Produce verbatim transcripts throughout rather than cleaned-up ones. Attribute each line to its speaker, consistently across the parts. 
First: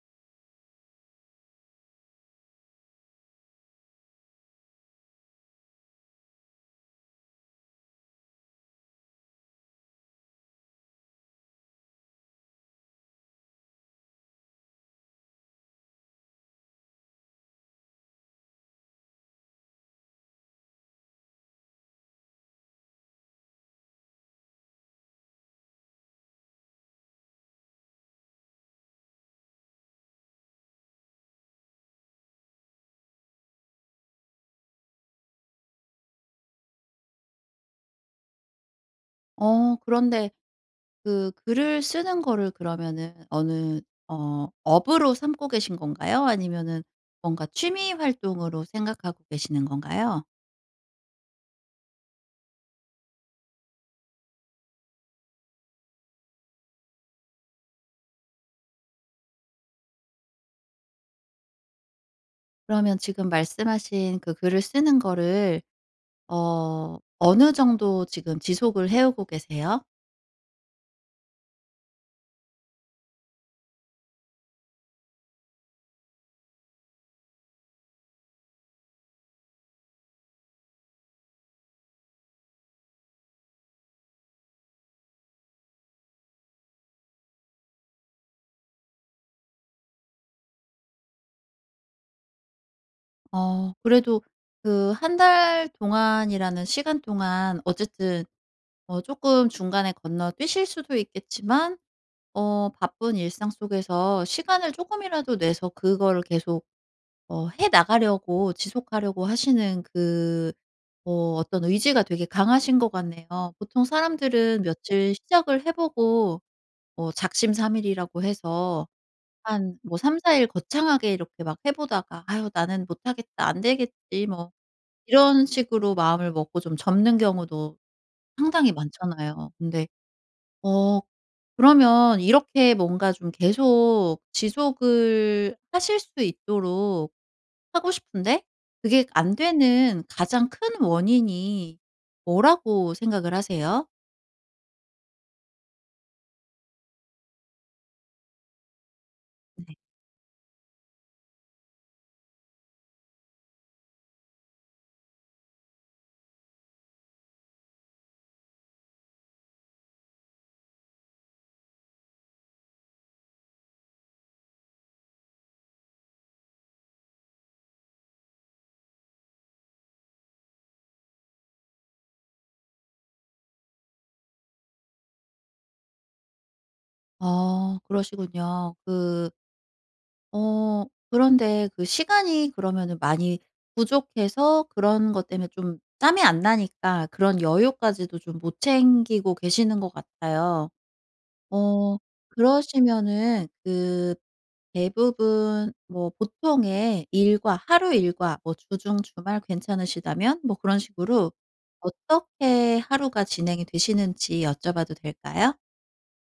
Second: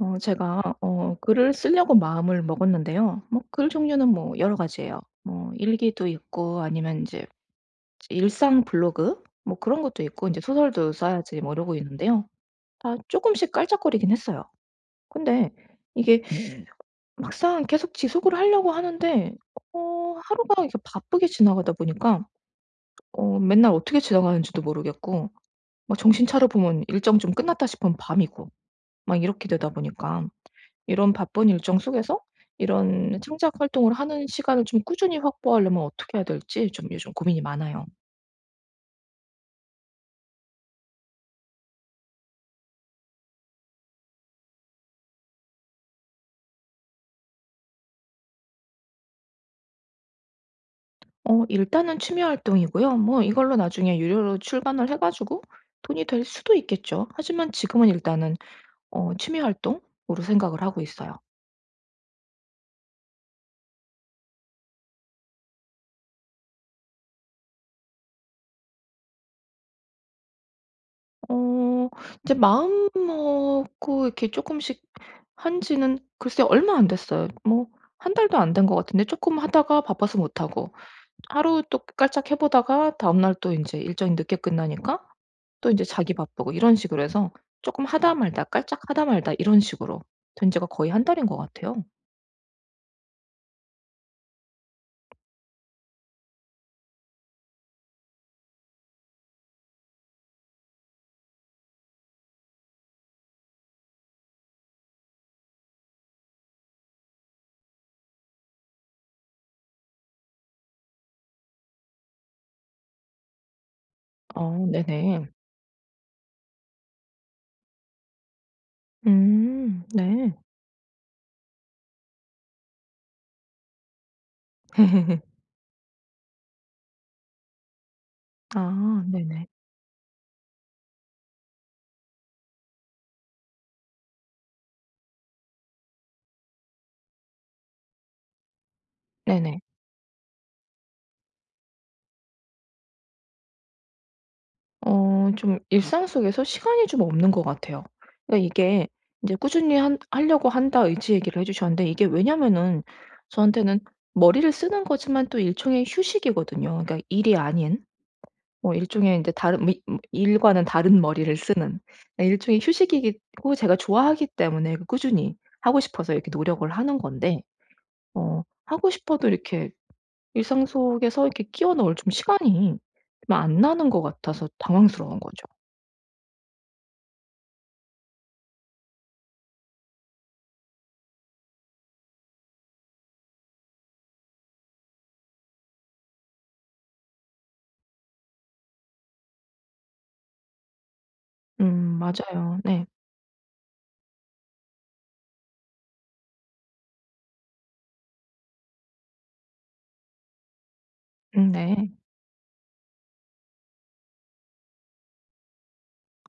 Speaker 1: 어 제가 어 글을 쓰려고 마음을 먹었는데요. 뭐 글 종류는 뭐 여러 가지예요. 뭐 일기도 있고, 아니면 이제 일상 블로그 뭐 그런 것도 있고, 이제 소설도 써야지 뭐 이러고 있는데요. 다 조금씩 깔짝거리긴 했어요. 근데 이게 막상 계속 지속을 하려고 하는데 어 하루가 이렇게 바쁘게 지나가다 보니까 어 맨날 어떻게 지나가는지도 모르겠고, 막 정신 차려 보면 일정 좀 끝났다 싶으면 밤이고, 막 이렇게 되다 보니까 이런 바쁜 일정 속에서 이런 창작 활동을 하는 시간을 좀 꾸준히 확보하려면 어떻게 해야 될지 좀 요즘 고민이 많아요.
Speaker 2: 어 그런데 그 글을 쓰는 거를 그러면은 어느 어 업으로 삼고 계신 건가요? 아니면은 뭔가 취미 활동으로 생각하고 계시는 건가요?
Speaker 1: 어 일단은 취미 활동이고요. 뭐 이걸로 나중에 유료로 출간을 해 가지고 돈이 될 수도 있겠죠. 하지만 지금은 일단은 어 취미 활동으로 생각을 하고 있어요.
Speaker 2: 그러면 지금 말씀하신 그 글을 쓰는 거를 어 어느 정도 지금 지속을 해오고 계세요?
Speaker 1: 어 이제 마음 먹고 이렇게 조금씩 한 지는 글쎄 얼마 안 됐어요. 뭐 한 달도 안 된 것 같은데, 조금 하다가 바빠서 못 하고, 하루 또 깔짝 해 보다가 다음날 또 인제 일정이 늦게 끝나니까 또 인제 자기 바쁘고, 이런 식으로 해서 쪼끔 하다 말다 깔짝 하다 말다 이런 식으로 된 지가 거의 한 달인 것 같아요.
Speaker 2: 어 그래도 그 한 달 동안이라는 시간 동안 어쨌든 어금 중간에 건너뛰실 수도 있겠지만 어 바쁜 일상 속에서 시간을 조금이라도 내서 그거를 계속 어 해 나가려고 지속하려고 하시는 그 어 어떤 의지가 되게 강하신 것 같네요. 보통 사람들은
Speaker 1: 어,
Speaker 2: 며칠
Speaker 1: 네네.
Speaker 2: 시작을 해 보고 뭐 작심삼일이라고 해서 한
Speaker 1: 음,
Speaker 2: 뭐
Speaker 1: 네.
Speaker 2: 삼사 일 거창하게 이렇게 막 해 보다가 '아유 나는 못하겠다. 안 되겠지.' 뭐 이런 식으로 마음을 먹고 좀 접는 경우도 상당히
Speaker 1: 아, 네네.
Speaker 2: 많잖아요. 근데 어 그러면 이렇게 뭔가 좀 계속 지속을 하실 수 있도록 하고 싶은데 그게 안
Speaker 1: 네네.
Speaker 2: 되는 가장 큰 원인이 뭐라고 생각을 하세요?
Speaker 1: 어 좀 일상 속에서 시간이 좀 없는 것 같아요. 그러니까 이게 인제
Speaker 2: 네.
Speaker 1: 꾸준히 한 하려고 한다 의지 얘기를 해 주셨는데, 이게 왜냐면은 저한테는 머리를 쓰는 거지만 또 일종의 휴식이거든요. 그러니까 일이 아닌. 뭐 일종의 인제 다른 미 뭐 일과는 다른 머리를 쓰는, 예 일종의 휴식이고, 제가 좋아하기 때문에 그 꾸준히 하고 싶어서 이렇게 노력을 하는 건데, 어 하고 싶어도 이렇게 일상 속에서 이렇게 끼워 넣을 좀 시간이 좀 안 나는 것 같아서 당황스러운 거죠.
Speaker 2: 어 그러시군요. 그 어 그런데 그 시간이 그러면은 많이 부족해서 그런 것 때문에 좀 짬이 안 나니까 그런 여유까지도 좀 못 챙기고 계시는 것 같아요. 어
Speaker 1: 음, 맞아요. 네.
Speaker 2: 그러시면은 그 대부분 뭐 보통의 일과 하루 일과 뭐 주중 주말 괜찮으시다면 뭐 그런 식으로
Speaker 1: 음, 네.
Speaker 2: 어떻게 하루가 진행이 되시는지 여쭤봐도 될까요?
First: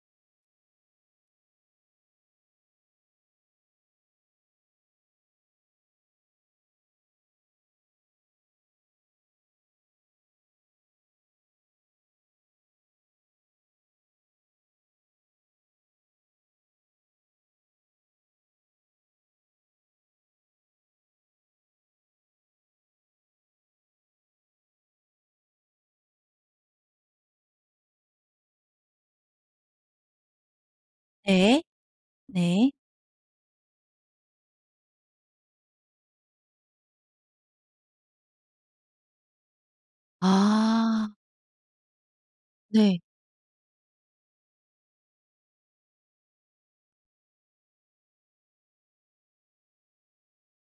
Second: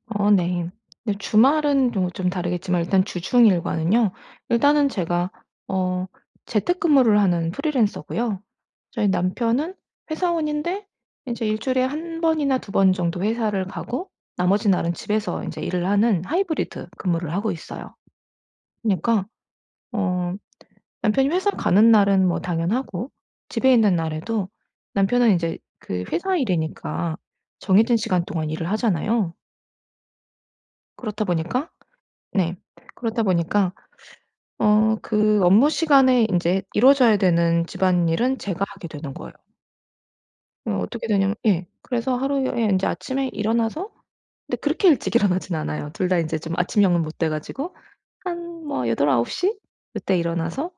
Speaker 1: 어, 네. 근데 주말은 뭐 좀좀 다르겠지만 일단 주중 일과는요, 일단은 제가 어 재택근무를 하는 프리랜서고요. 저희 남편은 회사원인데 이제 일 주일에 한 번이나 두 번 정도 회사를 가고, 나머지 날은 집에서 이제 일을 하는 하이브리드 근무를 하고 있어요. 그니까 러어 남편이 회사 가는 날은 뭐 당연하고, 집에 있는 날에도 남편은 이제 그 회사 일이니까 정해진 시간 동안 일을 하잖아요. 그렇다
Speaker 2: 네.
Speaker 1: 보니까, 네,
Speaker 2: 네.
Speaker 1: 그렇다 보니까 어 그 업무 시간에 인제 이루어져야 되는 집안일은 제가 하게 되는 거예요. 어 어떻게
Speaker 2: 아
Speaker 1: 되냐면, 예. 그래서 하루에 인제
Speaker 2: 네.
Speaker 1: 아침에 일어나서, 근데 그렇게 일찍 일어나진 않아요. 둘 다 인제 좀 아침형은 못 돼 가지고 한 뭐여덟 아9시그 요때 일어나서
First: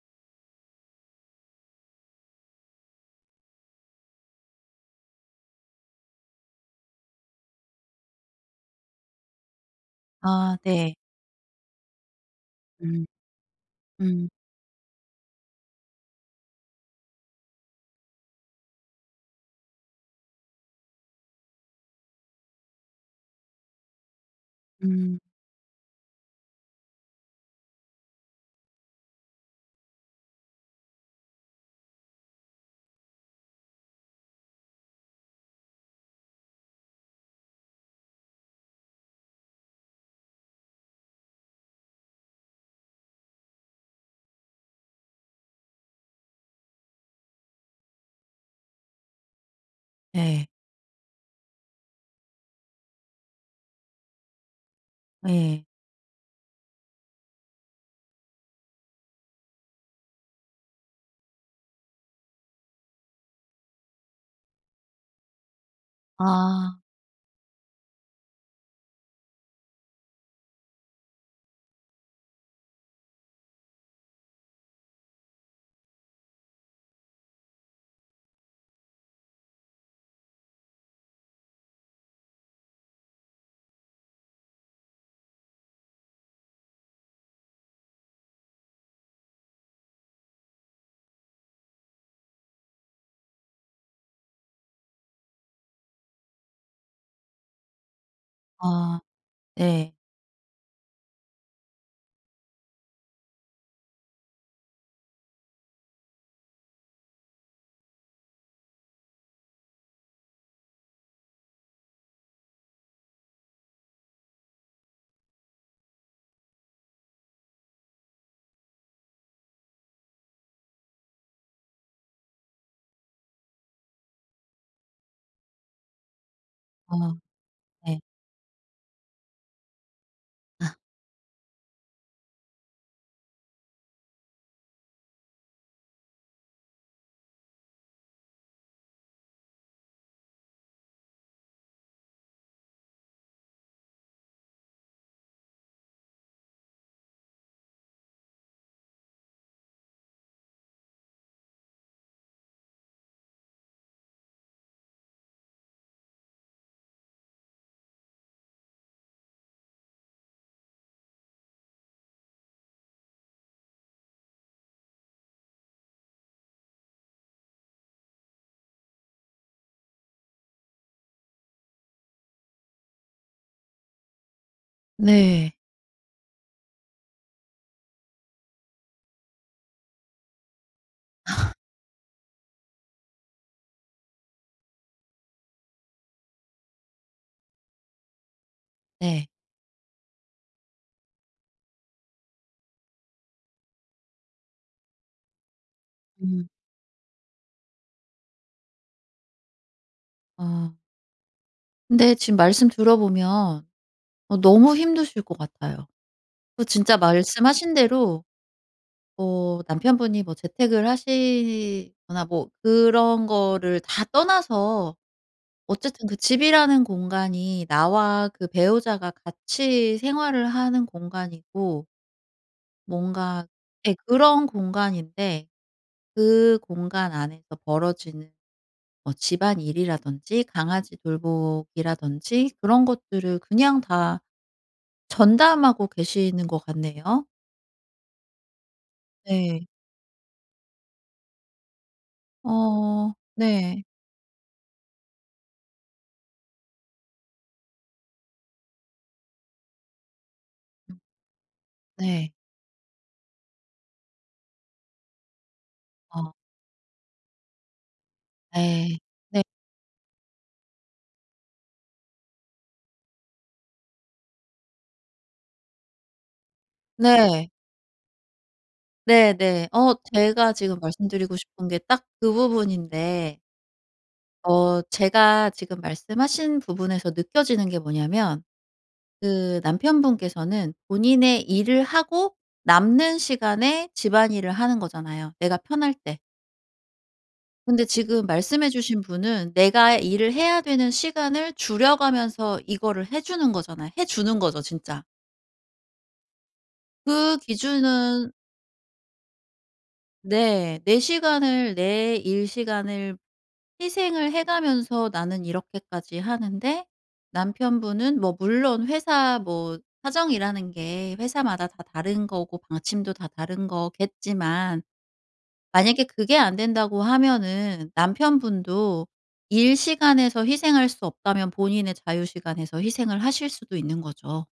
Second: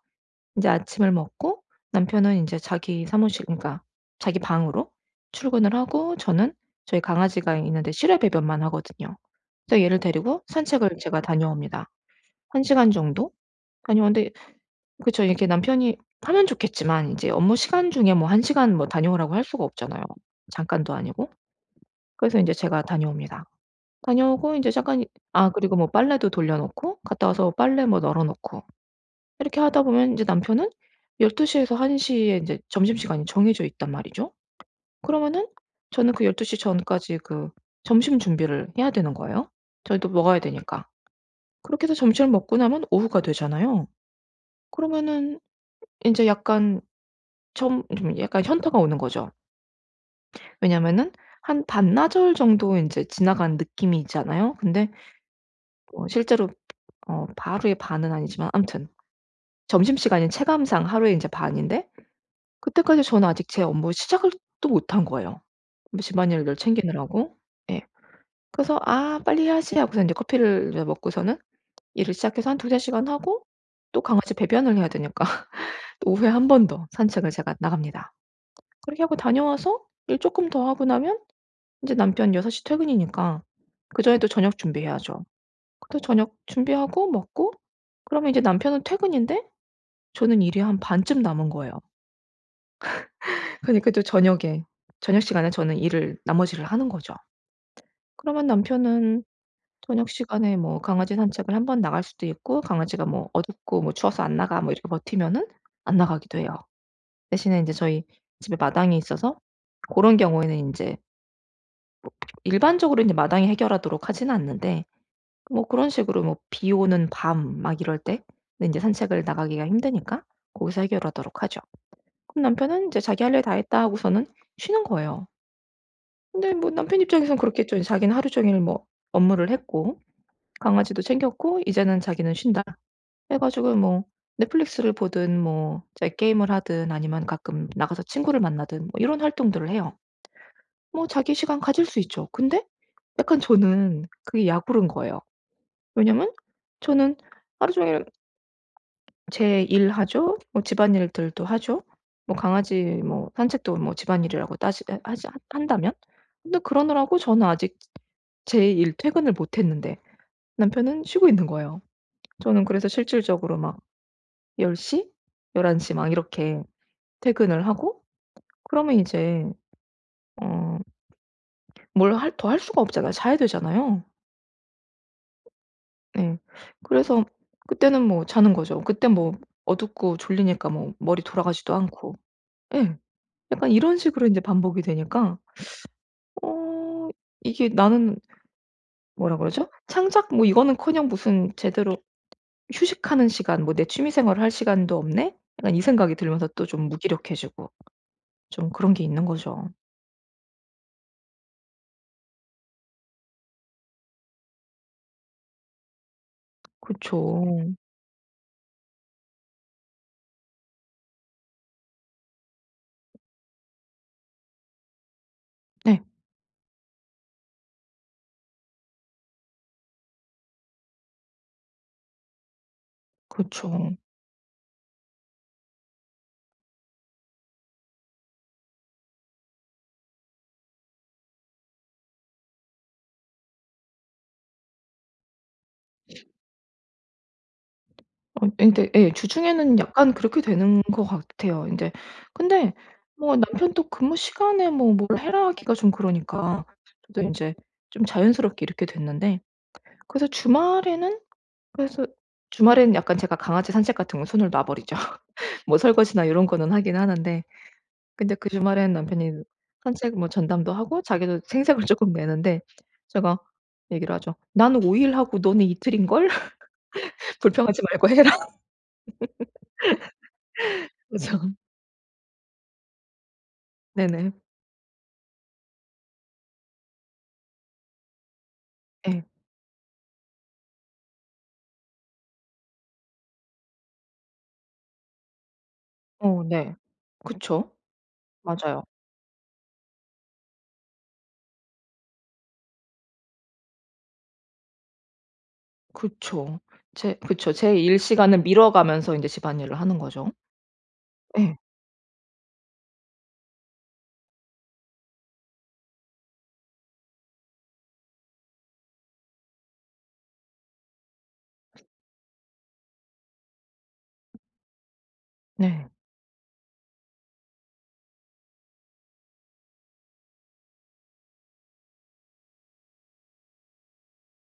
Speaker 1: 인제 아침을 먹고, 남편은 인제 자기 사무실, 그러니까 자기 방으로 출근을 하고, 저는, 저희 강아지가 있는데 실외 배변만 하거든요. 그래서 얘를 데리고
Speaker 2: 아
Speaker 1: 산책을
Speaker 2: 네.
Speaker 1: 제가 다녀옵니다. 한 시간
Speaker 2: 음.
Speaker 1: 정도?
Speaker 2: 음.
Speaker 1: 다녀왔는데, 그쵸, 이렇게 남편이 하면 좋겠지만 이제 업무 시간 중에 뭐 한 시간 뭐 다녀오라고 할 수가 없잖아요. 잠깐도 아니고. 그래서 인제 제가 다녀옵니다. 다녀오고 인제 잠깐 이,
Speaker 2: 음.
Speaker 1: 아 그리고 뭐 빨래도 돌려 놓고 갔다 와서 빨래 뭐 널어 놓고 이렇게 하다 보면 인제 남편은 열두 시에서 한 시에 인제 점심시간이 정해져 있단 말이죠. 그러면은 저는 그 열두 시 전까지 그 점심 준비를 해야 되는 거예요. 저희도 먹어야 되니까. 그렇게 해서 점심을 먹고 나면 오후가 되잖아요. 그러면은 인제 약간 좀 좀 약간 현타가 오는 거죠.
Speaker 2: 네.
Speaker 1: 왜냐면은 하한 반나절 정도 인제 지나간 느낌이 있잖아요. 근데
Speaker 2: 네
Speaker 1: 어 실제로 어 하루의 반은 아니지만 아무튼 점심시간이 체감상 하루의 인제 반인데 그때까지 저는 아직 제 업무 시작을 또 못한 거예요. 뭐 집안일들
Speaker 2: 아.
Speaker 1: 챙기느라고. 예. 그래서 "아, 빨리 해야지." 하고서 인제 커피를 이제 먹고서는 일을 시작해서 한 두세 시간 하고, 또 강아지 배변을 해야 되니까 또 오후에 한 번 더 산책을 제가 나갑니다. 그렇게 하고 다녀와서 일 쪼끔 더 하고 나면 이제 남편 여섯 시 퇴근이니까 그전에 또 저녁 준비해야죠. 또 저녁 준비하고 먹고, 그러면 이제 남편은 퇴근인데 저는 일이 한 반쯤 남은 거예요. 그러니까 또 저녁에 저녁 시간에 저는 일을 나머지 를 하는 거죠. 그러면
Speaker 2: 아
Speaker 1: 남편은
Speaker 2: 네.
Speaker 1: 저녁 시간에 뭐 강아지 산책을 한번 나갈 수도 있고, 강아지가 뭐 "어둡고 뭐 추워서 안 나가." 뭐 이렇게 버티면은 안 나가기도 해요. 대신에 이제 저희 집에 마당이 있어서 그런 경우에는 이제, 일반적으로 이제 마당이 해결하도록 하지는 않는데, 뭐 그런 식으로 뭐 비 오는 밤 막 이럴 때는 인제 산책을 나가기가 힘드니까 거기서 해결하도록 하죠. 그럼 남편은 이제 자기 "할 일 다 했다." 하고서는 쉬는 거예요. 근데 뭐 남편
Speaker 2: 어
Speaker 1: 입장에선 그렇겠죠.
Speaker 2: 네.
Speaker 1: 자기는 하루 종일 뭐 업무를 했고
Speaker 2: 아
Speaker 1: 강아지도 챙겼고 이제는 자기는 쉰다 해 가지고 뭐 넷플릭스를 보든, 뭐 이제 게임을 하든, 아니면 가끔 나가서 친구를 만나든 뭐 이런 활동들을 해요. 뭐 자기 시간 가질 수 있죠. 근데 약간 저는 그게 약오른 거예요. 왜냐면 저는 하루 종일 제 일하죠. 뭐 집안일들도 하죠. 뭐 강아지 뭐 산책도 뭐 집안일이라고 따지 하 하지 한다면. 근데 그러느라고 저는 아직 제 일 퇴근을 못 했는데 남편은 쉬고 있는 거예요. 저는 그래서 실질적으로 막 열 시, 열한 시 막 이렇게 퇴근을 하고, 그러면 이제 어 뭘 할 더 할 수가 없잖아요. 자야 되잖아요.
Speaker 2: 네.
Speaker 1: 네. 그래서 그때는 뭐 자는 거죠. 그때 뭐 어둡고 졸리니까 뭐 머리 돌아가지도 않고. 예. 약간 이런 식으로 이제 반복이 되니까 어 이게, 나는
Speaker 2: 네.
Speaker 1: 뭐라 그러죠, 창작 뭐 이거는커녕 무슨 제대로 휴식하는 시간 뭐 "내 취미 생활을 할 시간도 없네." 약간 이 생각이 들면서
Speaker 2: 음.
Speaker 1: 또 좀 무기력해지고 좀 그런 게 있는 거죠.
Speaker 2: 어 근데 지금 말씀 들어보면 어 너무 힘드실 것 같아요. 그 진짜
Speaker 1: 그쵸.
Speaker 2: 말씀하신 대로 어 남편분이 뭐 재택을 하시거나 뭐 그런 거를 다 떠나서
Speaker 1: 네.
Speaker 2: 어쨌든 그 집이라는 공간이 나와 그 배우자가 같이 생활을 하는 공간이고 뭔가
Speaker 1: 그쵸.
Speaker 2: 예 그런 공간인데 그 공간 안에서 벌어지는 뭐 집안일이라든지 강아지 돌보기라든지 그런 것들을 그냥 다 전담하고 계시는 것 같네요.
Speaker 1: 어 근데 예
Speaker 2: 네.
Speaker 1: 주중에는 약간 그렇게 되는 것 같아요. 인제, 근데
Speaker 2: 어
Speaker 1: 뭐
Speaker 2: 네.
Speaker 1: 남편도 근무 시간에 뭐 뭘 해라 하기가 좀 그러니까 저도 인제 좀 자연스럽게 이렇게 됐는데, 그래서
Speaker 2: 음
Speaker 1: 주말에는 그래서
Speaker 2: 네.
Speaker 1: 주말에는 약간 제가 강아지 산책 같은 건 손을 놔 버리죠. 뭐 설거지나
Speaker 2: 어
Speaker 1: 요런 거는 하긴 하는데, 근데 그 주말에는
Speaker 2: 네.
Speaker 1: 남편이 산책 뭐 전담도 하고 자기도 생색을 쪼끔 내는데 제가 얘기를 하죠. "나는 오 일 하고 너는 이틀인걸?
Speaker 2: 네.
Speaker 1: 불평하지 말고 해라."
Speaker 2: 네네. 어 제가 지금 말씀드리고
Speaker 1: 그래서,
Speaker 2: 싶은 게 딱 그 부분인데
Speaker 1: 네네.
Speaker 2: 어 제가 지금 말씀하신 부분에서 느껴지는 게 뭐냐면
Speaker 1: 예.
Speaker 2: 그 남편분께서는 본인의 일을 하고 남는 시간에 집안일을 하는 거잖아요, 내가 편할 때.
Speaker 1: 어, 네. 그쵸.
Speaker 2: 근데 지금 말씀해
Speaker 1: 맞아요.
Speaker 2: 주신 분은 내가 일을 해야 되는 시간을 줄여가면서 이거를 해 주는 거잖아요. 해 주는 거죠 진짜.
Speaker 1: 그쵸. 제
Speaker 2: 그
Speaker 1: 그쵸. 제 일
Speaker 2: 기준은
Speaker 1: 시간을 미뤄 가면서 인제 집안일을 하는 거죠.
Speaker 2: 네. 내
Speaker 1: 예.
Speaker 2: 시간을 내 일 시간을 희생을 해 가면서 나는 이렇게까지 하는데 남편분은 뭐 물론 회사 뭐 사정이라는 게 회사마다 다 다른 거고 방침도 다 다른 거겠지만
Speaker 1: 네.
Speaker 2: 만약에 그게 안 된다고 하면은 남편분도 일 시간에서 희생할 수 없다면 본인의 자유 시간에서 희생을 하실 수도 있는 거죠.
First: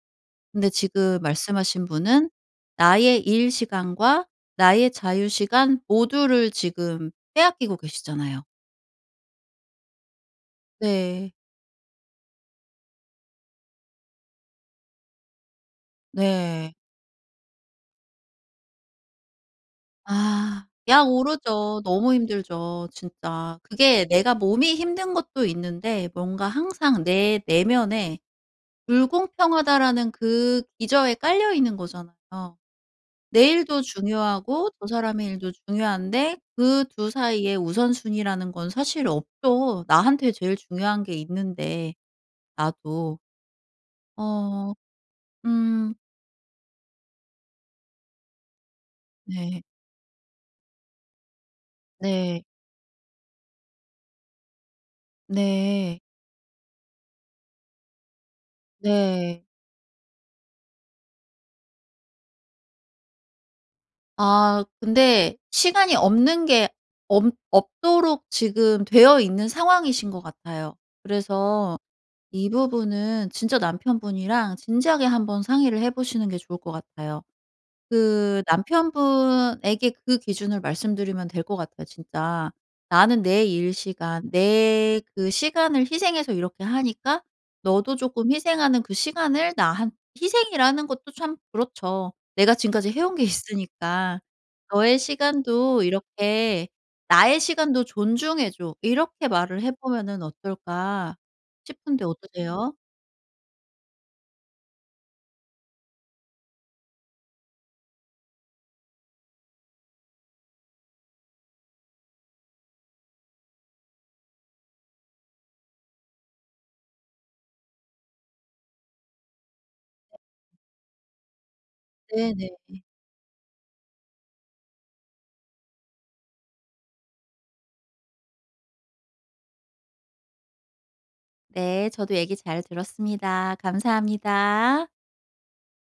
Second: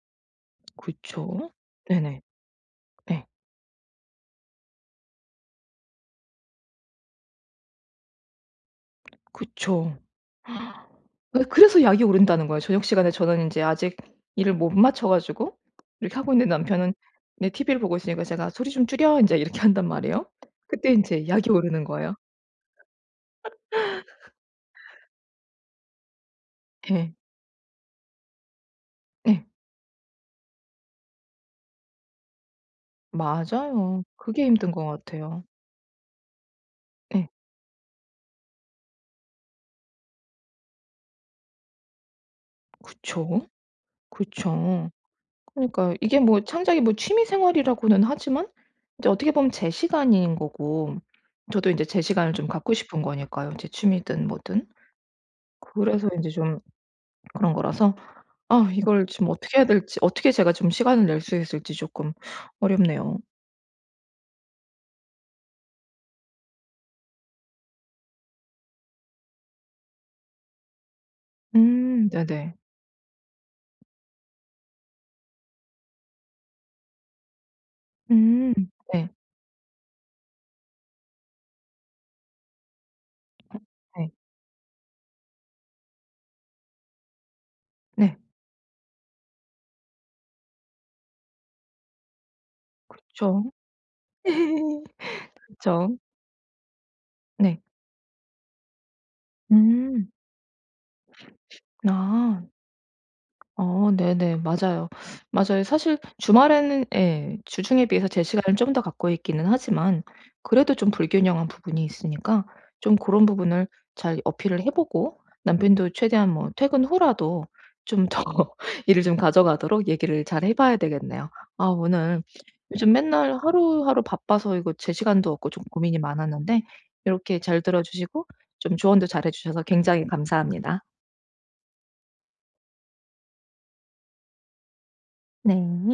Speaker 2: 근데 지금
Speaker 1: 그쵸.
Speaker 2: 말씀하신
Speaker 1: 네네.
Speaker 2: 분은 나의
Speaker 1: 예.
Speaker 2: 일 시간과 나의 자유 시간 모두를 지금 빼앗기고 계시잖아요.
Speaker 1: 그쵸.
Speaker 2: 네.
Speaker 1: 예, 그래서 약이 오른다는 거예요. 저녁 시간에 저는 인제 아직 일을 못 마쳐 가지고 이렇게 하고 있는데,
Speaker 2: 네.
Speaker 1: 남편은, 네, 티비를 보고 있으니까 제가 "소리 좀 줄여." 인제 이렇게 한단 말이에요.
Speaker 2: 아
Speaker 1: 그때
Speaker 2: 약
Speaker 1: 인제 약이
Speaker 2: 오르죠.
Speaker 1: 오르는
Speaker 2: 너무
Speaker 1: 거예요.
Speaker 2: 힘들죠 진짜. 그게 내가 몸이 힘든 것도 있는데 뭔가 항상
Speaker 1: 예.
Speaker 2: 내 내면에
Speaker 1: 예.
Speaker 2: 불공평하다라는 그 기저에 깔려 있는 거잖아요. 내 일도
Speaker 1: 맞아요. 그게
Speaker 2: 중요하고
Speaker 1: 힘든 것
Speaker 2: 저 사람의
Speaker 1: 같아요.
Speaker 2: 일도 중요한데 그 두
Speaker 1: 예.
Speaker 2: 사이에 우선순위라는 건 사실 없죠. 나한테 제일 중요한 게 있는데 나도.
Speaker 1: 그쵸.
Speaker 2: 어
Speaker 1: 그쵸. 그러니까
Speaker 2: 음
Speaker 1: 이게 뭐 창작이 뭐 취미 생활이라고는 하지만 이제 어떻게 보면
Speaker 2: 네.
Speaker 1: 제 시간인 거고, 저도 인제 제 시간을
Speaker 2: 네.
Speaker 1: 좀 갖고 싶은 거니까요, 제 취미든 뭐든.
Speaker 2: 네.
Speaker 1: 그래서 인제 좀 그런 거라서, 아 이걸 지금
Speaker 2: 네.
Speaker 1: 어떻게 해야 될지, 어떻게 제가 좀 시간을 낼 수 있을지 조금 어렵네요.
Speaker 2: 아 근데 시간이 없는 게 없 없도록 지금 되어 있는 상황이신 것 같아요. 그래서
Speaker 1: 음,
Speaker 2: 이
Speaker 1: 네네.
Speaker 2: 부분은 진짜 남편분이랑 진지하게 한번 상의를 해 보시는 게 좋을 것 같아요. 그
Speaker 1: 음, 네.
Speaker 2: 남편분에게 그 기준을 말씀드리면 될 것 같아요 진짜. "나는 내 일
Speaker 1: 네.
Speaker 2: 시간 내 그 시간을 희생해서 이렇게 하니까 너도
Speaker 1: 네.
Speaker 2: 쪼끔 희생하는 그 시간을 나한" 희생이라는 것도 참 그렇죠. 내가 지금까지 해온 게
Speaker 1: 그쵸.
Speaker 2: 있으니까. "너의 시간도
Speaker 1: 그쵸.
Speaker 2: 이렇게 나의
Speaker 1: 네.
Speaker 2: 시간도 존중해 줘." 이렇게 말을 해
Speaker 1: 음.
Speaker 2: 보면은 어떨까 싶은데
Speaker 1: 아.
Speaker 2: 어떠세요?
Speaker 1: 어, 네네. 맞아요. 맞아요. 사실 주말에는, 예, 주중에 비해서 제 시간을 좀 더 갖고 있기는 하지만, 그래도 좀 불균형한 부분이 있으니까 좀 그런 부분을 잘 어필을 해 보고, 남편도 최대한 뭐 퇴근 후라도 좀 더 일을 좀 가져가도록 얘기를 잘 해 봐야 되겠네요. 아, 오늘
Speaker 2: 네네.
Speaker 1: 요즘 맨날 하루하루 바빠서 이거 제 시간도 없고 좀 고민이 많았는데 이렇게 잘 들어 주시고 좀 조언도 잘해 주셔서 굉장히 감사합니다.
Speaker 2: 네. 저도 얘기 잘 들었습니다. 감사합니다.
Speaker 1: 네.